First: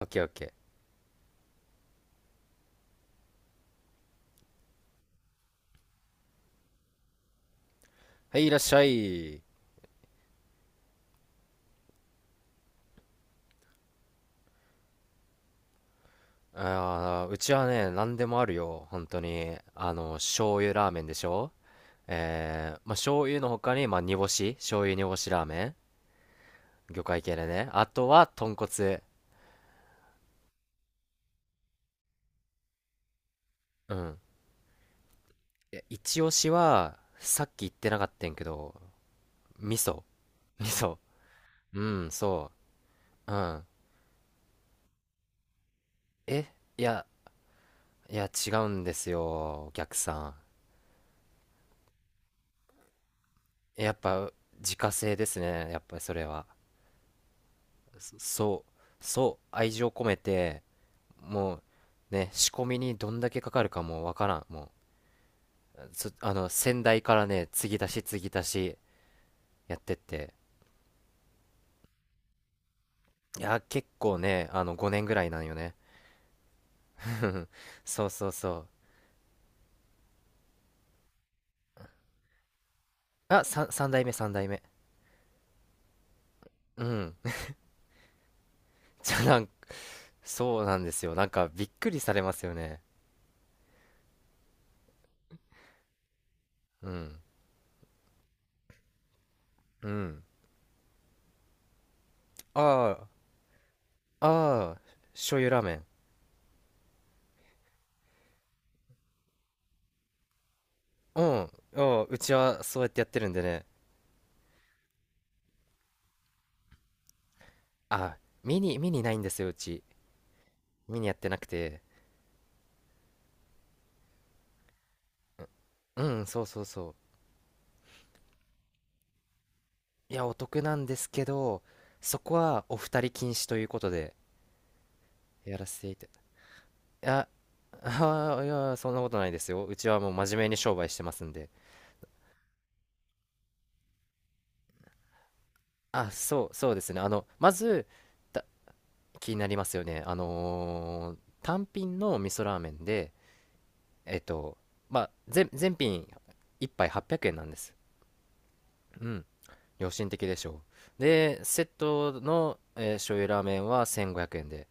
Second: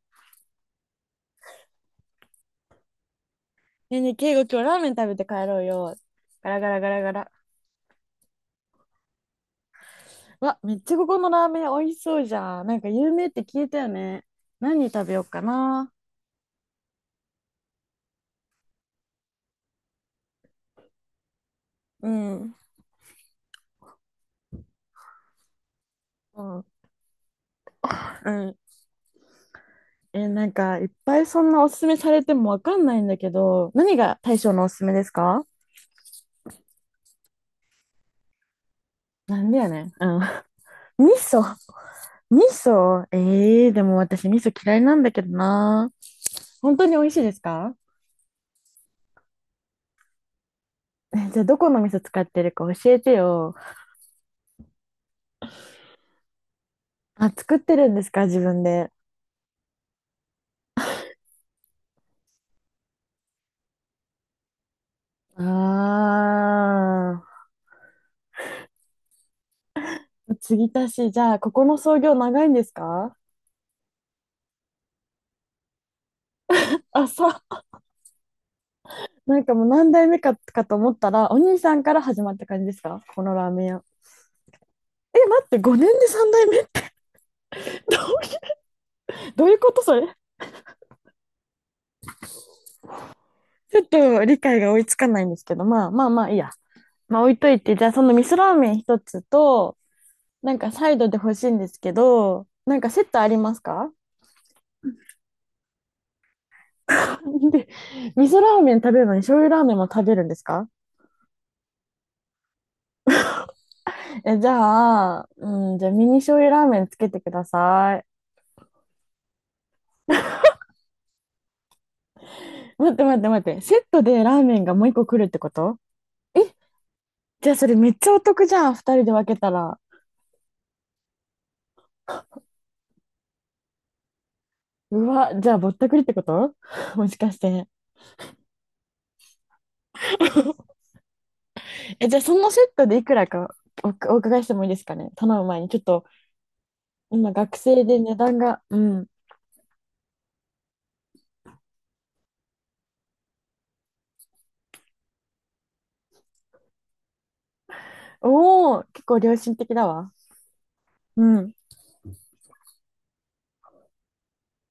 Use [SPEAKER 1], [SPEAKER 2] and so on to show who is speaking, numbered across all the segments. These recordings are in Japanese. [SPEAKER 1] オッケーオッケー。
[SPEAKER 2] ねえねえ、敬語今日ラーメン食べて帰ろうよ。ガラガラガラガラ。
[SPEAKER 1] はい、いらっしゃい。
[SPEAKER 2] わ、めっちゃここのラーメン美味しそうじゃん。なんか有名って聞いたよね。何食べようかな。
[SPEAKER 1] うちはね、何でもあるよ。本当に。醤油ラーメンでしょ？
[SPEAKER 2] うん。
[SPEAKER 1] まあ、醤油の他に、まあ、煮干し、醤油煮干しラーメン。
[SPEAKER 2] うん。
[SPEAKER 1] 魚介系でね。あとは、
[SPEAKER 2] う
[SPEAKER 1] 豚
[SPEAKER 2] ん。
[SPEAKER 1] 骨。
[SPEAKER 2] え、なんかいっぱいそんなおすすめされてもわかんないんだけど、
[SPEAKER 1] う
[SPEAKER 2] 何
[SPEAKER 1] ん。
[SPEAKER 2] が大将のおすすめですか？
[SPEAKER 1] いや、一押しは、さっき言ってなかったんやけど、
[SPEAKER 2] なんでや
[SPEAKER 1] 味
[SPEAKER 2] ねん。
[SPEAKER 1] 噌。
[SPEAKER 2] うん。
[SPEAKER 1] 味噌。
[SPEAKER 2] 味噌。
[SPEAKER 1] うん、
[SPEAKER 2] 味
[SPEAKER 1] そ
[SPEAKER 2] 噌。
[SPEAKER 1] う。うん。
[SPEAKER 2] でも私味噌嫌いなんだけどな。
[SPEAKER 1] え、
[SPEAKER 2] 本
[SPEAKER 1] い
[SPEAKER 2] 当に美
[SPEAKER 1] や、
[SPEAKER 2] 味しいですか？
[SPEAKER 1] いや、違うんですよ、お客さ
[SPEAKER 2] え、じゃあどこの味噌使ってるか教えてよ。
[SPEAKER 1] ん。やっぱ、自家製ですね。やっぱりそれは。
[SPEAKER 2] あ、作ってるんです
[SPEAKER 1] そ
[SPEAKER 2] か？自分
[SPEAKER 1] そう
[SPEAKER 2] で。
[SPEAKER 1] そう、愛情込めて、もうね、仕込みにどんだけかかるかもうわからん。も
[SPEAKER 2] あ
[SPEAKER 1] うそあの先代からね、継ぎ足し継ぎ足しやってって、
[SPEAKER 2] あ、継ぎ足し、じゃあ、ここの創業長いんですか？
[SPEAKER 1] いや、結構ね、5年ぐらいなんよね。
[SPEAKER 2] あ、そ う、
[SPEAKER 1] そうそうそう。
[SPEAKER 2] なんかもう何代目かと思ったら、お兄さんから始まった感じですか？この
[SPEAKER 1] あ
[SPEAKER 2] ラーメ
[SPEAKER 1] さん
[SPEAKER 2] ン
[SPEAKER 1] 三
[SPEAKER 2] 屋。
[SPEAKER 1] 3代目、3代目。
[SPEAKER 2] え、待って、5年で3代目
[SPEAKER 1] うん。
[SPEAKER 2] どういう、
[SPEAKER 1] じゃあな
[SPEAKER 2] ど
[SPEAKER 1] ん
[SPEAKER 2] ういうことそれ？
[SPEAKER 1] そうなんですよ、なんかびっくりされますよね。
[SPEAKER 2] ちょっと理解が追いつかないんですけど、まあまあまあいいや。
[SPEAKER 1] うん、
[SPEAKER 2] まあ置いといて、じゃあその味噌ラーメン一つと、
[SPEAKER 1] うん。
[SPEAKER 2] なんかサイドで欲しいんですけど、なんかセ
[SPEAKER 1] あ
[SPEAKER 2] ットありますか？
[SPEAKER 1] あああ醤油ラーメン。
[SPEAKER 2] で、味噌ラーメン食べるのに醤油ラーメンも食べるんですか？
[SPEAKER 1] うん。ああ、うちはそうやってやってるんでね。
[SPEAKER 2] え、じゃあ、うん、じゃあミニ醤油ラーメンつけてくださ
[SPEAKER 1] あ、
[SPEAKER 2] い。
[SPEAKER 1] ミニないんですよ、うち。ミニやってなくて。
[SPEAKER 2] 待って待って待って、セットでラーメンがもう一個来るってこと？
[SPEAKER 1] うん、
[SPEAKER 2] え、
[SPEAKER 1] そうそうそう。
[SPEAKER 2] じゃあそれめっちゃお得じゃん、二人で分けたら。
[SPEAKER 1] いや、お得なんですけど、そこはお二人禁止ということで、
[SPEAKER 2] うわ、じゃ
[SPEAKER 1] や
[SPEAKER 2] あ
[SPEAKER 1] ら
[SPEAKER 2] ぼっ
[SPEAKER 1] せ
[SPEAKER 2] た
[SPEAKER 1] てい
[SPEAKER 2] くりっ
[SPEAKER 1] た。い
[SPEAKER 2] てこと もし
[SPEAKER 1] や、
[SPEAKER 2] かして。
[SPEAKER 1] ああ、いや、そんなことないですよ。うちはもう真面目に商売してますんで。
[SPEAKER 2] え、じゃあそのセットでいくらか、お伺いしてもいいですかね、頼む前に。ちょっと、
[SPEAKER 1] そう、そうですね。
[SPEAKER 2] 今
[SPEAKER 1] ま
[SPEAKER 2] 学生
[SPEAKER 1] ず、
[SPEAKER 2] で値段
[SPEAKER 1] た
[SPEAKER 2] が、うん。
[SPEAKER 1] 気になりますよね。単品の味噌ラーメンで、えっと、まあ、全品一杯800円なんです。
[SPEAKER 2] おお、
[SPEAKER 1] う
[SPEAKER 2] 結構
[SPEAKER 1] ん。
[SPEAKER 2] 良心的だ
[SPEAKER 1] 良心
[SPEAKER 2] わ。
[SPEAKER 1] 的でしょう。
[SPEAKER 2] う
[SPEAKER 1] で、
[SPEAKER 2] ん。
[SPEAKER 1] セットの、醤油ラーメンは1500円で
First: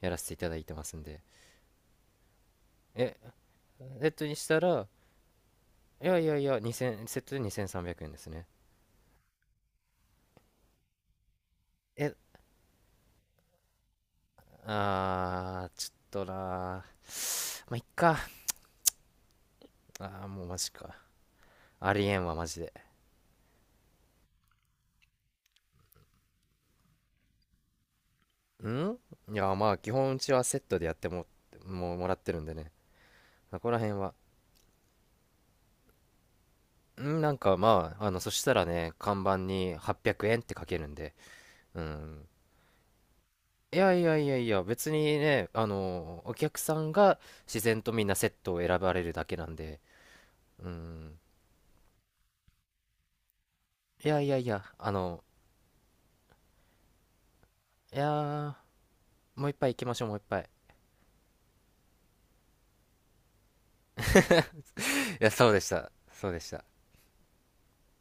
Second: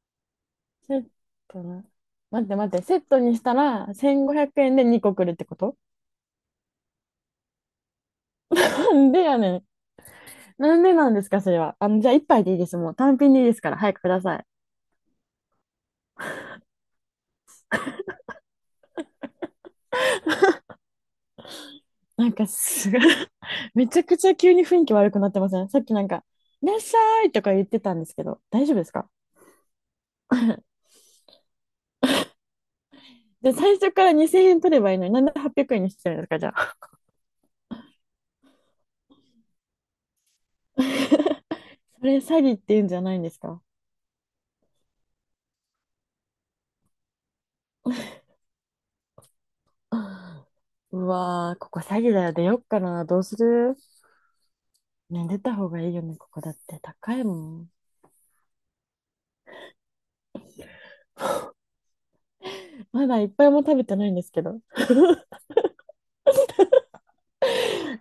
[SPEAKER 1] やらせていただいてます
[SPEAKER 2] セ
[SPEAKER 1] ん
[SPEAKER 2] ッ
[SPEAKER 1] で。
[SPEAKER 2] トな。待って待って、セッ
[SPEAKER 1] え、
[SPEAKER 2] トにしたら
[SPEAKER 1] セットに
[SPEAKER 2] 1500
[SPEAKER 1] した
[SPEAKER 2] 円で
[SPEAKER 1] ら、
[SPEAKER 2] 2個来るってこと？
[SPEAKER 1] いやいやいや、2000、セットで2300円ですね。
[SPEAKER 2] なんでやねん。なんでなんですか、それは。じゃ
[SPEAKER 1] え、
[SPEAKER 2] あ一杯でいいです。もう単品でいいですから、早くください。
[SPEAKER 1] あー、ちょっとなー。まあ、いっか。もうマジか。ありえん
[SPEAKER 2] なん
[SPEAKER 1] わ、マ
[SPEAKER 2] か
[SPEAKER 1] ジで。
[SPEAKER 2] すごい めちゃくちゃ急に雰囲気悪くなってません？さっきなんか、いらっしゃいとか言ってたんですけど、大丈夫で
[SPEAKER 1] ん
[SPEAKER 2] すか？
[SPEAKER 1] いや、まあ、基本うちはセッ トでやっても、もうもらってるんでね。
[SPEAKER 2] で、
[SPEAKER 1] ここ
[SPEAKER 2] 最
[SPEAKER 1] ら
[SPEAKER 2] 初
[SPEAKER 1] 辺
[SPEAKER 2] から
[SPEAKER 1] は。
[SPEAKER 2] 2000円取ればいいのに、なんで800円にしてるんですか、じゃあ。
[SPEAKER 1] なんかまあ、そしたらね、看板に800円って書けるんで、う
[SPEAKER 2] それ
[SPEAKER 1] ん、
[SPEAKER 2] 詐欺って言うんじゃないんですか？
[SPEAKER 1] いやいやいやいや、別にね、お客さんが自然とみんなセットを選ばれるだけなんで、う
[SPEAKER 2] う
[SPEAKER 1] ん。
[SPEAKER 2] わー、ここ詐欺だよ。出よっかな。どうする？
[SPEAKER 1] いやいやいや、
[SPEAKER 2] ね、出た方がいいよね、ここだって。高いもん。
[SPEAKER 1] いやー、もう一杯行きましょう、もう一杯。
[SPEAKER 2] まだいっぱいも食べてないんですけど。
[SPEAKER 1] いや、そうでした。そうでした。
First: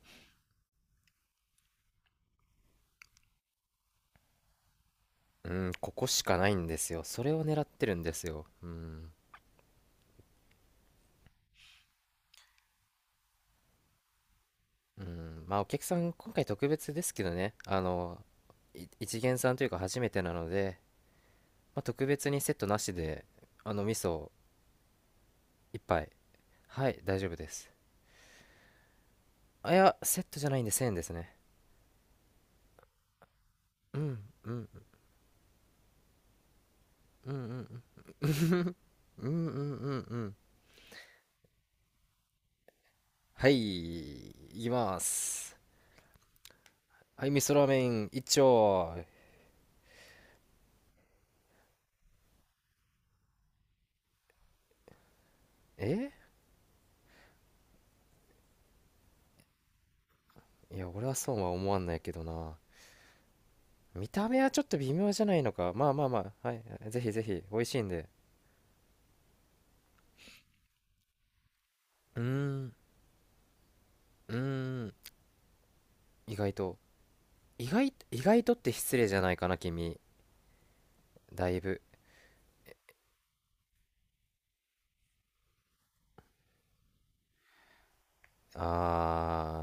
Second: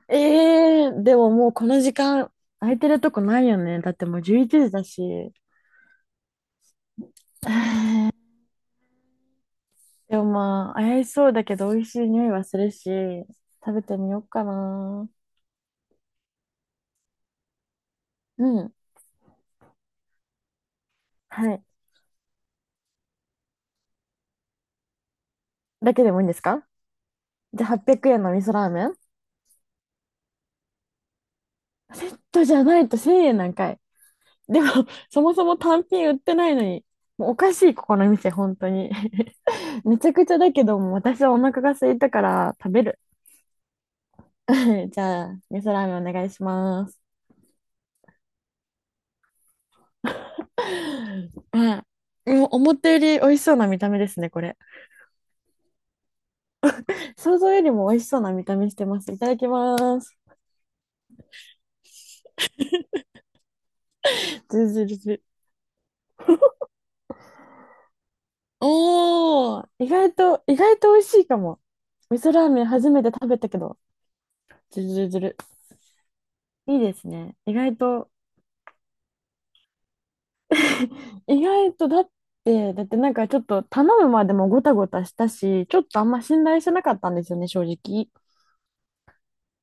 [SPEAKER 2] ええー、でももうこの時間空いてるとこないよね。だってもう11時だし。
[SPEAKER 1] うん、ここしかないんですよ。それを狙ってるんですよ。うん。
[SPEAKER 2] でもまあ、怪しそうだけど美味しい匂いはするし、食べてみようか
[SPEAKER 1] う
[SPEAKER 2] な。
[SPEAKER 1] ん、まあ、お客さん、今回特別ですけどね、
[SPEAKER 2] うん。
[SPEAKER 1] 一元さんというか初めてなので、
[SPEAKER 2] はい。
[SPEAKER 1] まあ、特別にセットなしで、味噌一
[SPEAKER 2] だけ
[SPEAKER 1] 杯。
[SPEAKER 2] でもいいんですか？
[SPEAKER 1] はい、大丈夫で
[SPEAKER 2] じゃ
[SPEAKER 1] す。
[SPEAKER 2] あ800円の味噌ラーメン？
[SPEAKER 1] いや、セットじゃないんで1000円ですね。
[SPEAKER 2] セットじゃないと1000円なんかい。
[SPEAKER 1] うん、う
[SPEAKER 2] でも、
[SPEAKER 1] ん、
[SPEAKER 2] そもそも単品売ってないのに、もう
[SPEAKER 1] うん、
[SPEAKER 2] お
[SPEAKER 1] う
[SPEAKER 2] かしい、
[SPEAKER 1] ん、
[SPEAKER 2] ここの店、本当に。
[SPEAKER 1] うん、うん、うん、う
[SPEAKER 2] め
[SPEAKER 1] ん、
[SPEAKER 2] ちゃ
[SPEAKER 1] う
[SPEAKER 2] くち
[SPEAKER 1] ん。
[SPEAKER 2] ゃだけども、私はお腹が空いたから食べる。
[SPEAKER 1] はい、いき ま
[SPEAKER 2] じゃあ、
[SPEAKER 1] す。
[SPEAKER 2] 味噌ラーメンお願いします。
[SPEAKER 1] はい、味噌ラーメン一丁。
[SPEAKER 2] うん。うん、思ったより美味しそうな見た目ですね、これ。
[SPEAKER 1] え
[SPEAKER 2] 想像よりも美味しそうな見た目してます。いただきます。
[SPEAKER 1] いや、俺はそうは思わんないけどな。見た目は
[SPEAKER 2] ズ
[SPEAKER 1] ちょっ
[SPEAKER 2] ル
[SPEAKER 1] と
[SPEAKER 2] ズ
[SPEAKER 1] 微
[SPEAKER 2] ルズ
[SPEAKER 1] 妙じ
[SPEAKER 2] ル。
[SPEAKER 1] ゃないのか。まあまあまあ、はい。ぜひぜひ、美味しいんで。
[SPEAKER 2] おー、意外と、意外と美味しいかも。味
[SPEAKER 1] うー
[SPEAKER 2] 噌ラーメン
[SPEAKER 1] ん
[SPEAKER 2] 初めて食べたけど、
[SPEAKER 1] うー
[SPEAKER 2] ズル
[SPEAKER 1] ん
[SPEAKER 2] ズルズル。
[SPEAKER 1] 意外
[SPEAKER 2] い
[SPEAKER 1] と。
[SPEAKER 2] いですね。意
[SPEAKER 1] 意
[SPEAKER 2] 外
[SPEAKER 1] 外
[SPEAKER 2] と、
[SPEAKER 1] 意外とって失礼じゃないかな、君。
[SPEAKER 2] 意
[SPEAKER 1] だい
[SPEAKER 2] 外
[SPEAKER 1] ぶ。
[SPEAKER 2] とだってなんかちょっと頼むまでもごたごたしたし、ちょっとあんま信頼してなかったんですよね、正直。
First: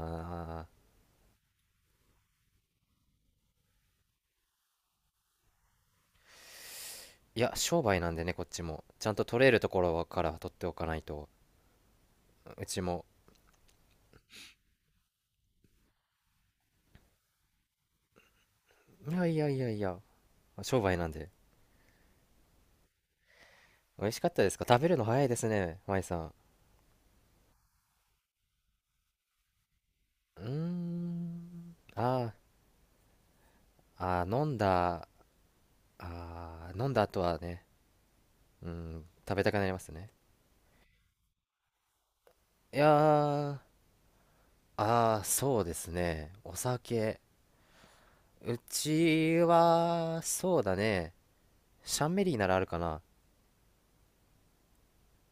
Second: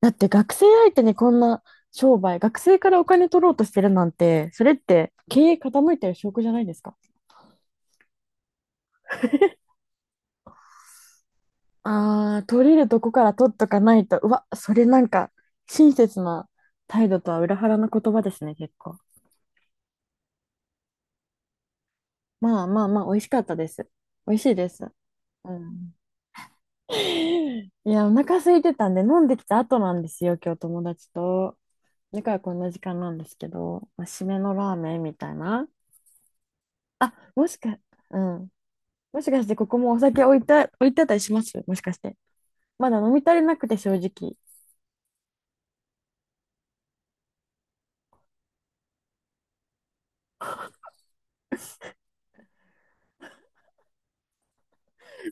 [SPEAKER 2] だって学生相手にこんな商売、学生からお金取ろうとしてるなんて、それって経営傾いてる証拠じゃないですか。
[SPEAKER 1] いや、商売なんでね、こっちもちゃんと取れると ころから取っておかないと。
[SPEAKER 2] ああ、
[SPEAKER 1] う
[SPEAKER 2] 取れ
[SPEAKER 1] ち
[SPEAKER 2] ると
[SPEAKER 1] も。
[SPEAKER 2] こから取っとかないと、うわ、それなんか親切な態度とは裏腹な言葉ですね、結構。
[SPEAKER 1] いやいやいやいや、商売なんで。
[SPEAKER 2] まあまあまあ、美味しかったです。
[SPEAKER 1] 美味しかっ
[SPEAKER 2] 美味
[SPEAKER 1] た
[SPEAKER 2] し
[SPEAKER 1] で
[SPEAKER 2] い
[SPEAKER 1] すか？
[SPEAKER 2] で
[SPEAKER 1] 食
[SPEAKER 2] す。
[SPEAKER 1] べるの早いです
[SPEAKER 2] う
[SPEAKER 1] ね、
[SPEAKER 2] ん。
[SPEAKER 1] 舞さん。
[SPEAKER 2] いや、お腹空いてたんで、飲んできた後なんですよ、
[SPEAKER 1] うー
[SPEAKER 2] 今日友達と。
[SPEAKER 1] ん。
[SPEAKER 2] だからこんな時間なんですけど、ま
[SPEAKER 1] ー
[SPEAKER 2] あ、
[SPEAKER 1] あ
[SPEAKER 2] 締
[SPEAKER 1] ー、
[SPEAKER 2] め
[SPEAKER 1] 飲
[SPEAKER 2] の
[SPEAKER 1] ん
[SPEAKER 2] ラーメン
[SPEAKER 1] だ、
[SPEAKER 2] みたいな。
[SPEAKER 1] 飲んだ
[SPEAKER 2] あ、
[SPEAKER 1] 後は
[SPEAKER 2] もし
[SPEAKER 1] ね、
[SPEAKER 2] か、うん。
[SPEAKER 1] うん、
[SPEAKER 2] もし
[SPEAKER 1] 食
[SPEAKER 2] か
[SPEAKER 1] べ
[SPEAKER 2] し
[SPEAKER 1] たく
[SPEAKER 2] て
[SPEAKER 1] な
[SPEAKER 2] こ
[SPEAKER 1] り
[SPEAKER 2] こ
[SPEAKER 1] ます
[SPEAKER 2] もお
[SPEAKER 1] ね。
[SPEAKER 2] 酒置いてあったりします？もしかして。
[SPEAKER 1] いや
[SPEAKER 2] まだ飲み足りな
[SPEAKER 1] ー、
[SPEAKER 2] くて正直。
[SPEAKER 1] そうですね。お酒。うちは、そうだね。シャンメリーならあるかな。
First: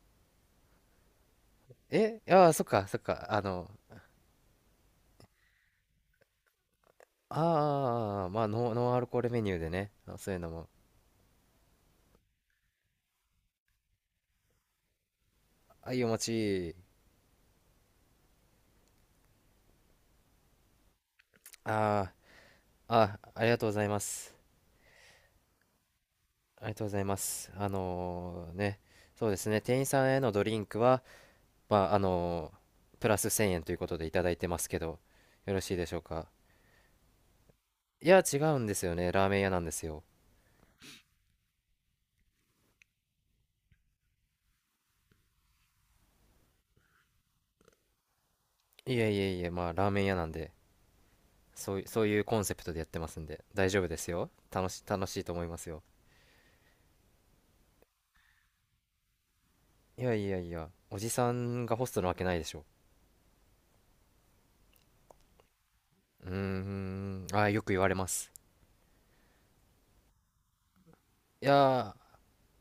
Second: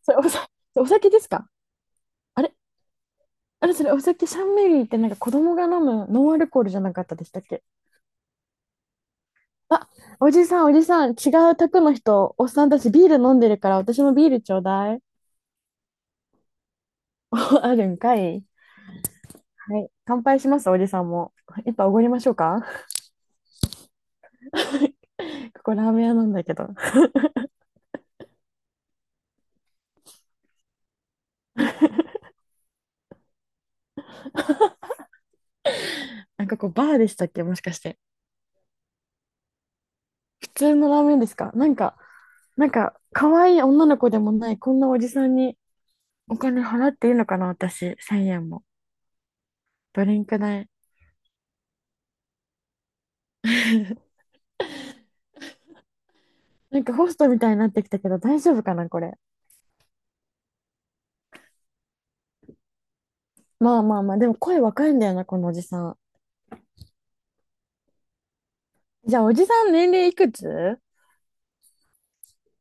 [SPEAKER 2] それ、お酒ですか？
[SPEAKER 1] い
[SPEAKER 2] あ
[SPEAKER 1] やー、
[SPEAKER 2] れ？
[SPEAKER 1] そっか、そっか。
[SPEAKER 2] あれ？それお酒？シャンメリーってなんか子供が飲むノンアルコールじゃなかったでしたっけ？
[SPEAKER 1] まあ、ノンアルコールメニューで
[SPEAKER 2] あ、
[SPEAKER 1] ね。そ
[SPEAKER 2] お
[SPEAKER 1] ういう
[SPEAKER 2] じ
[SPEAKER 1] の
[SPEAKER 2] さん
[SPEAKER 1] も。
[SPEAKER 2] おじさん、違う宅の人、おっさんたちビール飲んでるから私もビールちょうだい。
[SPEAKER 1] いいお持ち。
[SPEAKER 2] あるんかい。はい。乾杯します、おじさんも。一杯おごり
[SPEAKER 1] あ
[SPEAKER 2] ましょうか？
[SPEAKER 1] ー、ありがとうございます。
[SPEAKER 2] ここラーメン屋なんだけ
[SPEAKER 1] あ
[SPEAKER 2] ど。
[SPEAKER 1] りがとうございます。そうですね、店員さんへのドリンクは、まあ、プラス1000円ということでいただいてますけど、よろしいでしょうか。
[SPEAKER 2] なんかこうバーでしたっけ？もしかして。
[SPEAKER 1] いや、違うんですよね、ラーメン屋なんですよ。
[SPEAKER 2] 普通のラーメンですか？なんか、なんか、可愛い女の子でもない、こんなおじさんにお金払っていいのかな、私、1円も。
[SPEAKER 1] いえいえいえ、まあ、ラーメン
[SPEAKER 2] ド
[SPEAKER 1] 屋
[SPEAKER 2] リ
[SPEAKER 1] な
[SPEAKER 2] ン
[SPEAKER 1] ん
[SPEAKER 2] ク
[SPEAKER 1] で、
[SPEAKER 2] 代。
[SPEAKER 1] そういうコンセプトでやってますんで、大丈夫です よ。楽しいと思いますよ。
[SPEAKER 2] なんかホストみたいになってきたけど、大丈夫かな、これ。
[SPEAKER 1] いやいやいや、おじさんがホストなわけないでしょ。
[SPEAKER 2] まあまあまあ、でも声若いんだよな、このおじさん。
[SPEAKER 1] うーん、よく言われます。
[SPEAKER 2] じゃあ、おじさん年齢いくつ？
[SPEAKER 1] いやー、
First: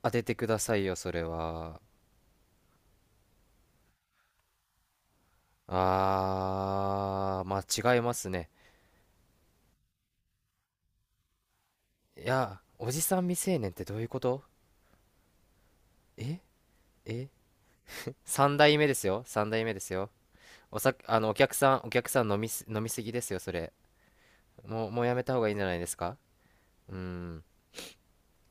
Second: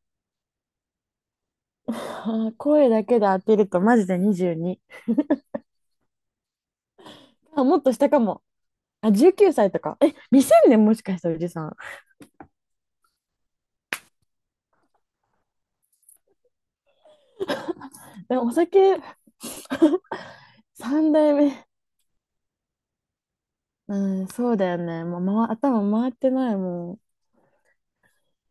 [SPEAKER 1] 当ててくださいよ、それは。
[SPEAKER 2] 声だけで当てると、マジで22。
[SPEAKER 1] ま
[SPEAKER 2] あ、もっと
[SPEAKER 1] あ、違い
[SPEAKER 2] 下
[SPEAKER 1] ま
[SPEAKER 2] か
[SPEAKER 1] す
[SPEAKER 2] も。
[SPEAKER 1] ね。
[SPEAKER 2] あ、19歳とか。え、未成年？もしかしておじさん。
[SPEAKER 1] いや、おじさん未成年ってどういうこと？ええ？
[SPEAKER 2] でもお
[SPEAKER 1] 3 代目で
[SPEAKER 2] 酒
[SPEAKER 1] すよ。3代目ですよ。
[SPEAKER 2] 3
[SPEAKER 1] お
[SPEAKER 2] 代目
[SPEAKER 1] 客さん、お客さん、飲みすぎですよ、それ。
[SPEAKER 2] うん、そうだよ
[SPEAKER 1] もう、も
[SPEAKER 2] ね。
[SPEAKER 1] うや
[SPEAKER 2] もう、
[SPEAKER 1] めた方がいいんじゃない
[SPEAKER 2] 頭
[SPEAKER 1] です
[SPEAKER 2] 回っ
[SPEAKER 1] か？
[SPEAKER 2] てない
[SPEAKER 1] う
[SPEAKER 2] も
[SPEAKER 1] ー
[SPEAKER 2] ん。
[SPEAKER 1] ん。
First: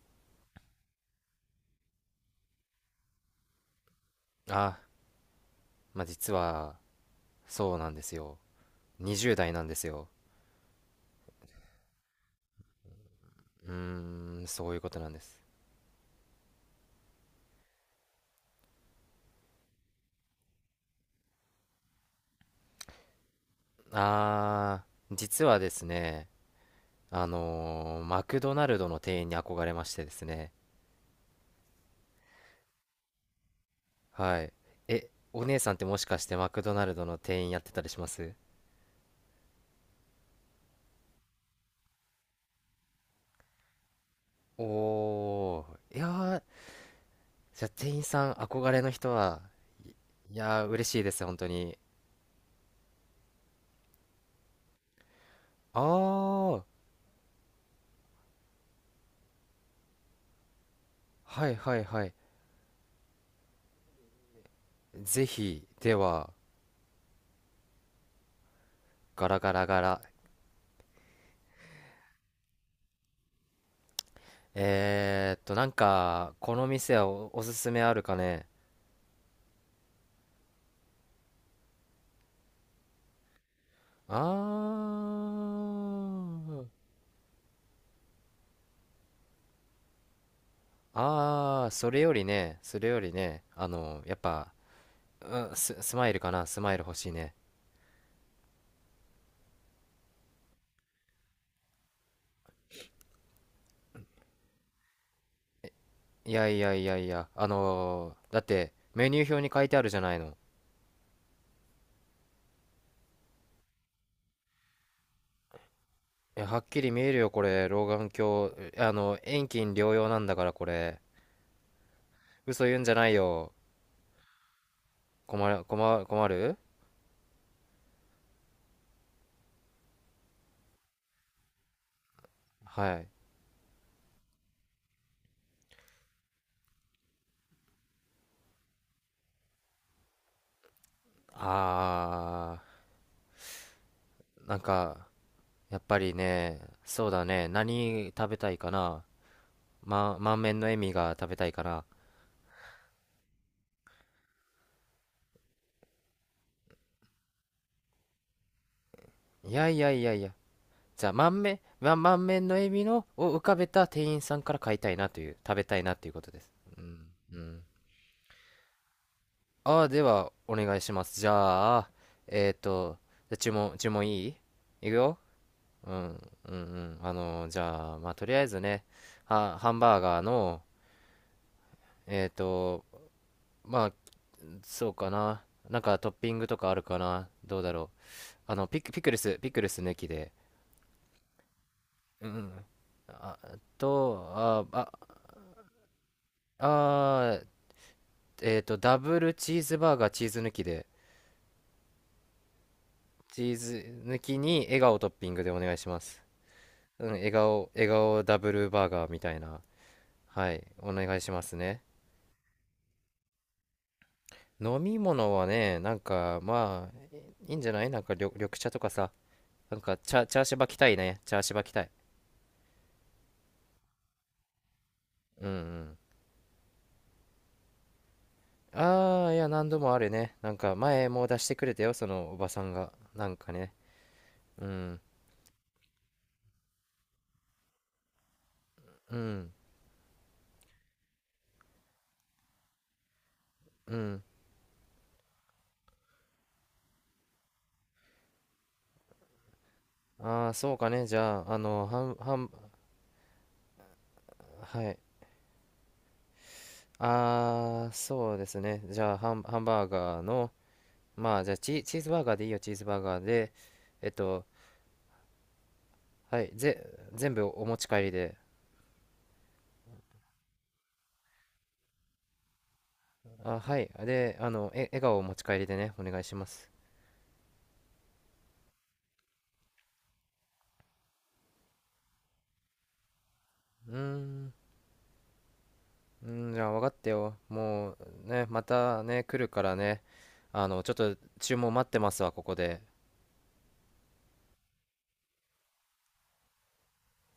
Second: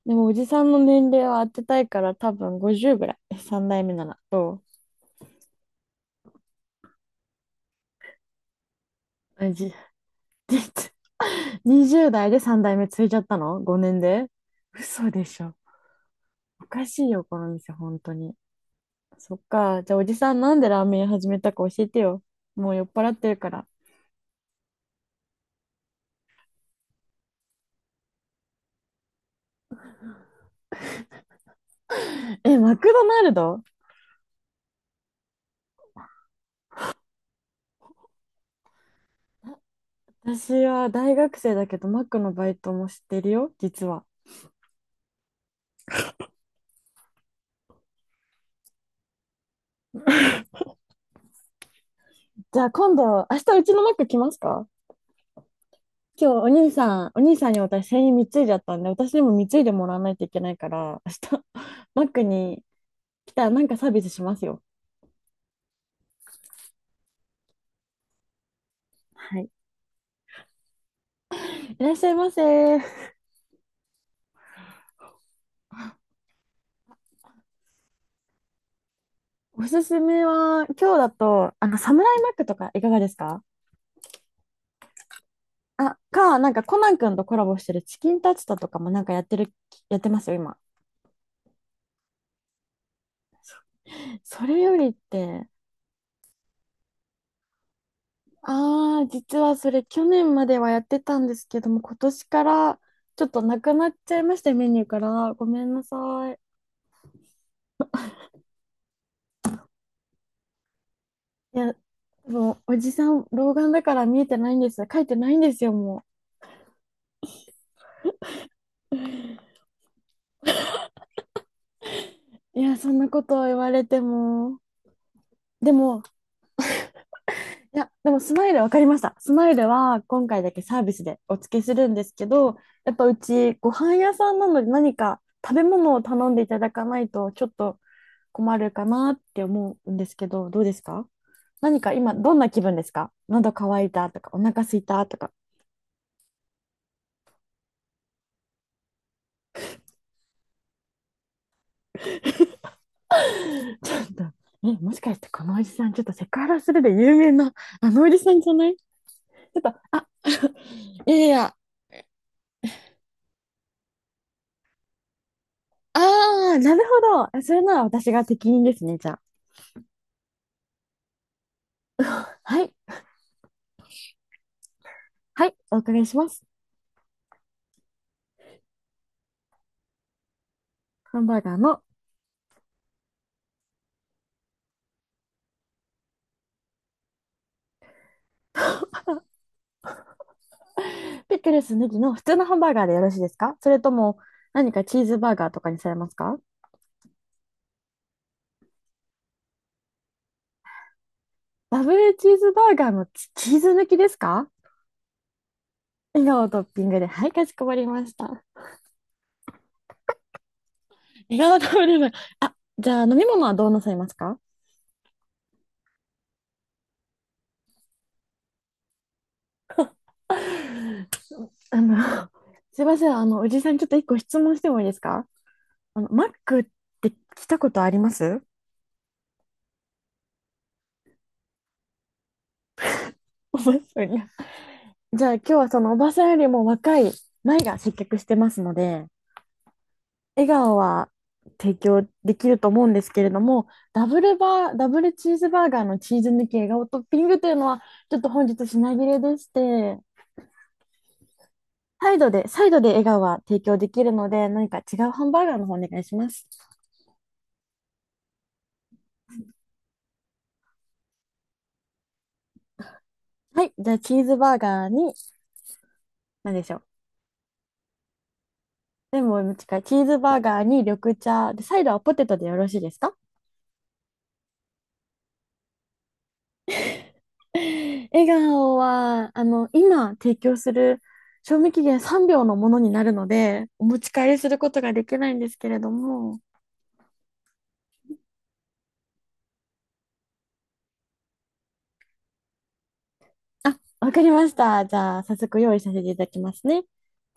[SPEAKER 2] でもおじさんの年齢を当てたいから多分50ぐらい。3代目なら。そ
[SPEAKER 1] あ、まあ、実は、そうなんですよ。20
[SPEAKER 2] う、
[SPEAKER 1] 代なんですよ。
[SPEAKER 2] 20代で3代目ついちゃったの？
[SPEAKER 1] う
[SPEAKER 2] 5 年で？
[SPEAKER 1] ーん、そういうことな
[SPEAKER 2] 嘘
[SPEAKER 1] んで
[SPEAKER 2] で
[SPEAKER 1] す。
[SPEAKER 2] しょ。おかしいよ、この店、本当に。そっか。じゃあおじさんなんでラーメン屋始めたか教えてよ。もう酔っ払ってるから。
[SPEAKER 1] あ実はですね、マクドナルドの店員に憧れましてですね。
[SPEAKER 2] え、マクドナルド？
[SPEAKER 1] はい。お姉さんってもしかしてマクドナルドの店員やってたりします？
[SPEAKER 2] 私は大学生だけどマックのバイトもしてるよ、実は。
[SPEAKER 1] おいやー、じゃあ店員さん憧れの人は。いやー、嬉しいです、本当に。
[SPEAKER 2] じゃあ今度、明日うちのマック来ますか？
[SPEAKER 1] あ
[SPEAKER 2] 今日お
[SPEAKER 1] ー、
[SPEAKER 2] 兄さん、お兄さんに私、繊維貢いじゃったんで、私にも貢いでもらわないといけないから、明日、
[SPEAKER 1] はいはい
[SPEAKER 2] マ
[SPEAKER 1] は
[SPEAKER 2] ッ
[SPEAKER 1] い。
[SPEAKER 2] クに来たらなんかサービスしますよ。
[SPEAKER 1] ぜひ、では、ガラ
[SPEAKER 2] はい。
[SPEAKER 1] ガラガラ。
[SPEAKER 2] いらっしゃいませ。
[SPEAKER 1] なんか、この店はおすすめあるかね？
[SPEAKER 2] おすすめは、今日だと、サムライマックとかいかがですか？
[SPEAKER 1] あ
[SPEAKER 2] あ、か、なんか
[SPEAKER 1] ー、
[SPEAKER 2] コナン君とコラボしてるチキンタツタとかもなんかやってますよ、今。
[SPEAKER 1] それよりね、やっ
[SPEAKER 2] そ
[SPEAKER 1] ぱ、
[SPEAKER 2] れよりっ
[SPEAKER 1] う
[SPEAKER 2] て、
[SPEAKER 1] ん、スマイルかな、スマイル欲しいね。
[SPEAKER 2] ああ、実はそれ去年まではやってたんですけども、今年からちょっとなくなっちゃいまして、メニューから。ごめんなさ
[SPEAKER 1] い
[SPEAKER 2] い。
[SPEAKER 1] やいやいやいや、だって、メニュー表に書いてあるじゃないの。
[SPEAKER 2] いや、もう、おじさん、老眼だから見えてないんです？書いてないんですよ、も
[SPEAKER 1] いや、はっきり見えるよ、これ。老眼鏡。遠近両用なんだから、これ。
[SPEAKER 2] う。い
[SPEAKER 1] 嘘言
[SPEAKER 2] や、
[SPEAKER 1] うん
[SPEAKER 2] そ
[SPEAKER 1] じゃ
[SPEAKER 2] ん
[SPEAKER 1] な
[SPEAKER 2] な
[SPEAKER 1] い
[SPEAKER 2] ことを
[SPEAKER 1] よ。
[SPEAKER 2] 言われても。
[SPEAKER 1] 困る、
[SPEAKER 2] で
[SPEAKER 1] 困
[SPEAKER 2] も、
[SPEAKER 1] る、困る。
[SPEAKER 2] いや、でも、スマイル分かりました。スマイルは、今回だけサービスでお付けするんですけど、や
[SPEAKER 1] は
[SPEAKER 2] っぱ
[SPEAKER 1] い。
[SPEAKER 2] うち、ご飯屋さんなので、何か食べ物を頼んでいただかないと、ちょっと困るかなって思うんですけど、どうですか？何か今、どんな
[SPEAKER 1] あ
[SPEAKER 2] 気分ですか？喉乾いたとか、お
[SPEAKER 1] なん
[SPEAKER 2] 腹空いた
[SPEAKER 1] か、
[SPEAKER 2] とか。
[SPEAKER 1] やっぱりね、そうだね。何食べたいかな。満面の笑みが食べたいかな。
[SPEAKER 2] ちょっと、え、もしかしてこのおじさん、ちょっとセクハラするで有名な、あのおじさんじゃない？ち
[SPEAKER 1] い
[SPEAKER 2] ょっ
[SPEAKER 1] や
[SPEAKER 2] と、
[SPEAKER 1] いやいやいや。じゃ
[SPEAKER 2] い
[SPEAKER 1] あ、
[SPEAKER 2] やいや、
[SPEAKER 1] 満面の笑みの、を浮かべた店員さんから買いたいなという、食べたいなということです。
[SPEAKER 2] あー、な
[SPEAKER 1] う
[SPEAKER 2] る
[SPEAKER 1] ん、
[SPEAKER 2] ほ
[SPEAKER 1] う
[SPEAKER 2] ど。それ
[SPEAKER 1] ん。
[SPEAKER 2] なら私が適任ですね、じゃあ。
[SPEAKER 1] ああ、では、お願いします。じゃあ、えっ
[SPEAKER 2] はい、
[SPEAKER 1] と、じゃあ注文いい？いくよ。
[SPEAKER 2] はい、お
[SPEAKER 1] う
[SPEAKER 2] 伺いしま
[SPEAKER 1] ん、
[SPEAKER 2] す。
[SPEAKER 1] うん、うん。じゃあ、まあ、とりあえずね、ハンバーガーの、
[SPEAKER 2] ハンバーガーの、
[SPEAKER 1] えっと、まあ、そうかな。なんかトッピングとかあるかな？どうだろう。ピクルス抜きで。
[SPEAKER 2] ピクルスネギの普
[SPEAKER 1] うん、
[SPEAKER 2] 通
[SPEAKER 1] う
[SPEAKER 2] の
[SPEAKER 1] ん。
[SPEAKER 2] ハンバーガーでよろしいで
[SPEAKER 1] あ
[SPEAKER 2] すか？それとも、
[SPEAKER 1] と、
[SPEAKER 2] 何かチーズバーガーとかにされますか？
[SPEAKER 1] あー、ダブルチーズバーガー、チーズ抜きで。
[SPEAKER 2] ダブルチーズバーガーのチ、
[SPEAKER 1] チ
[SPEAKER 2] チ
[SPEAKER 1] ー
[SPEAKER 2] ーズ抜き
[SPEAKER 1] ズ
[SPEAKER 2] です
[SPEAKER 1] 抜き
[SPEAKER 2] か？
[SPEAKER 1] に笑顔トッピングでお願いします。
[SPEAKER 2] 笑顔トッピングで、
[SPEAKER 1] うん、
[SPEAKER 2] は
[SPEAKER 1] 笑
[SPEAKER 2] い、かしこ
[SPEAKER 1] 顔、
[SPEAKER 2] まり
[SPEAKER 1] 笑
[SPEAKER 2] まし
[SPEAKER 1] 顔ダ
[SPEAKER 2] た。
[SPEAKER 1] ブルバーガーみたいな。はい、お願いし
[SPEAKER 2] 笑
[SPEAKER 1] ます
[SPEAKER 2] 顔ト
[SPEAKER 1] ね。
[SPEAKER 2] ッピング、あ、じゃあ飲み物はどうなさいますか？あ、
[SPEAKER 1] 飲み物はね、なんか、まあ、いいんじゃない？なんか緑茶とかさ、なんか、チャーシューバ来たいね。チャーシューバ来
[SPEAKER 2] あ
[SPEAKER 1] たい。
[SPEAKER 2] の、すいません。おじさん、ちょっと一個質問してもいいですか？
[SPEAKER 1] うん、うん。
[SPEAKER 2] マックって来たことあります？
[SPEAKER 1] ああ、いや、何度もあるね。なんか、前も出してくれたよ、そのおばさんが。なんか
[SPEAKER 2] おば
[SPEAKER 1] ね。
[SPEAKER 2] さんに。
[SPEAKER 1] うん、
[SPEAKER 2] じゃあ、今日はそのおばさんよりも若い前が接客してますので、
[SPEAKER 1] うん、
[SPEAKER 2] 笑顔は提供できると思うんですけれども、
[SPEAKER 1] うん。
[SPEAKER 2] ダブルチーズバーガーのチーズ抜き笑顔トッピングというのは、ちょっと本日品切れでして、
[SPEAKER 1] ああ、そうかね。じゃあ、ハ
[SPEAKER 2] サ
[SPEAKER 1] ン、
[SPEAKER 2] イド
[SPEAKER 1] ハ
[SPEAKER 2] で、
[SPEAKER 1] ン、
[SPEAKER 2] サイドで笑顔は提供できるので、何か
[SPEAKER 1] は
[SPEAKER 2] 違
[SPEAKER 1] い。
[SPEAKER 2] うハンバーガーの方お願いします。
[SPEAKER 1] ああ、そうですね。じゃあ、ハンバーガーの、まあじゃあチーズバーガーでいいよ、チーズバーガーで。
[SPEAKER 2] はい。じゃあ、
[SPEAKER 1] えっ
[SPEAKER 2] チーズ
[SPEAKER 1] と、
[SPEAKER 2] バーガーに、
[SPEAKER 1] はい、
[SPEAKER 2] 何でしょう？
[SPEAKER 1] 全部お持ち帰りで。
[SPEAKER 2] レモンの近い。チーズバーガーに緑茶。で、サイドはポテトでよろしいですか？
[SPEAKER 1] はい。で、笑顔をお持ち帰りでね、お願いします。
[SPEAKER 2] 笑顔は、今提供する賞味期限3秒のものになるので、お
[SPEAKER 1] うー
[SPEAKER 2] 持ち帰りす
[SPEAKER 1] ん、
[SPEAKER 2] ることができないんですけれども。
[SPEAKER 1] じゃあ分かったよ。もうね、またね、来るからね、ちょっと注文待ってますわ、ここで。
[SPEAKER 2] あ、わかりました。じゃあ、早速用意させていただきますね。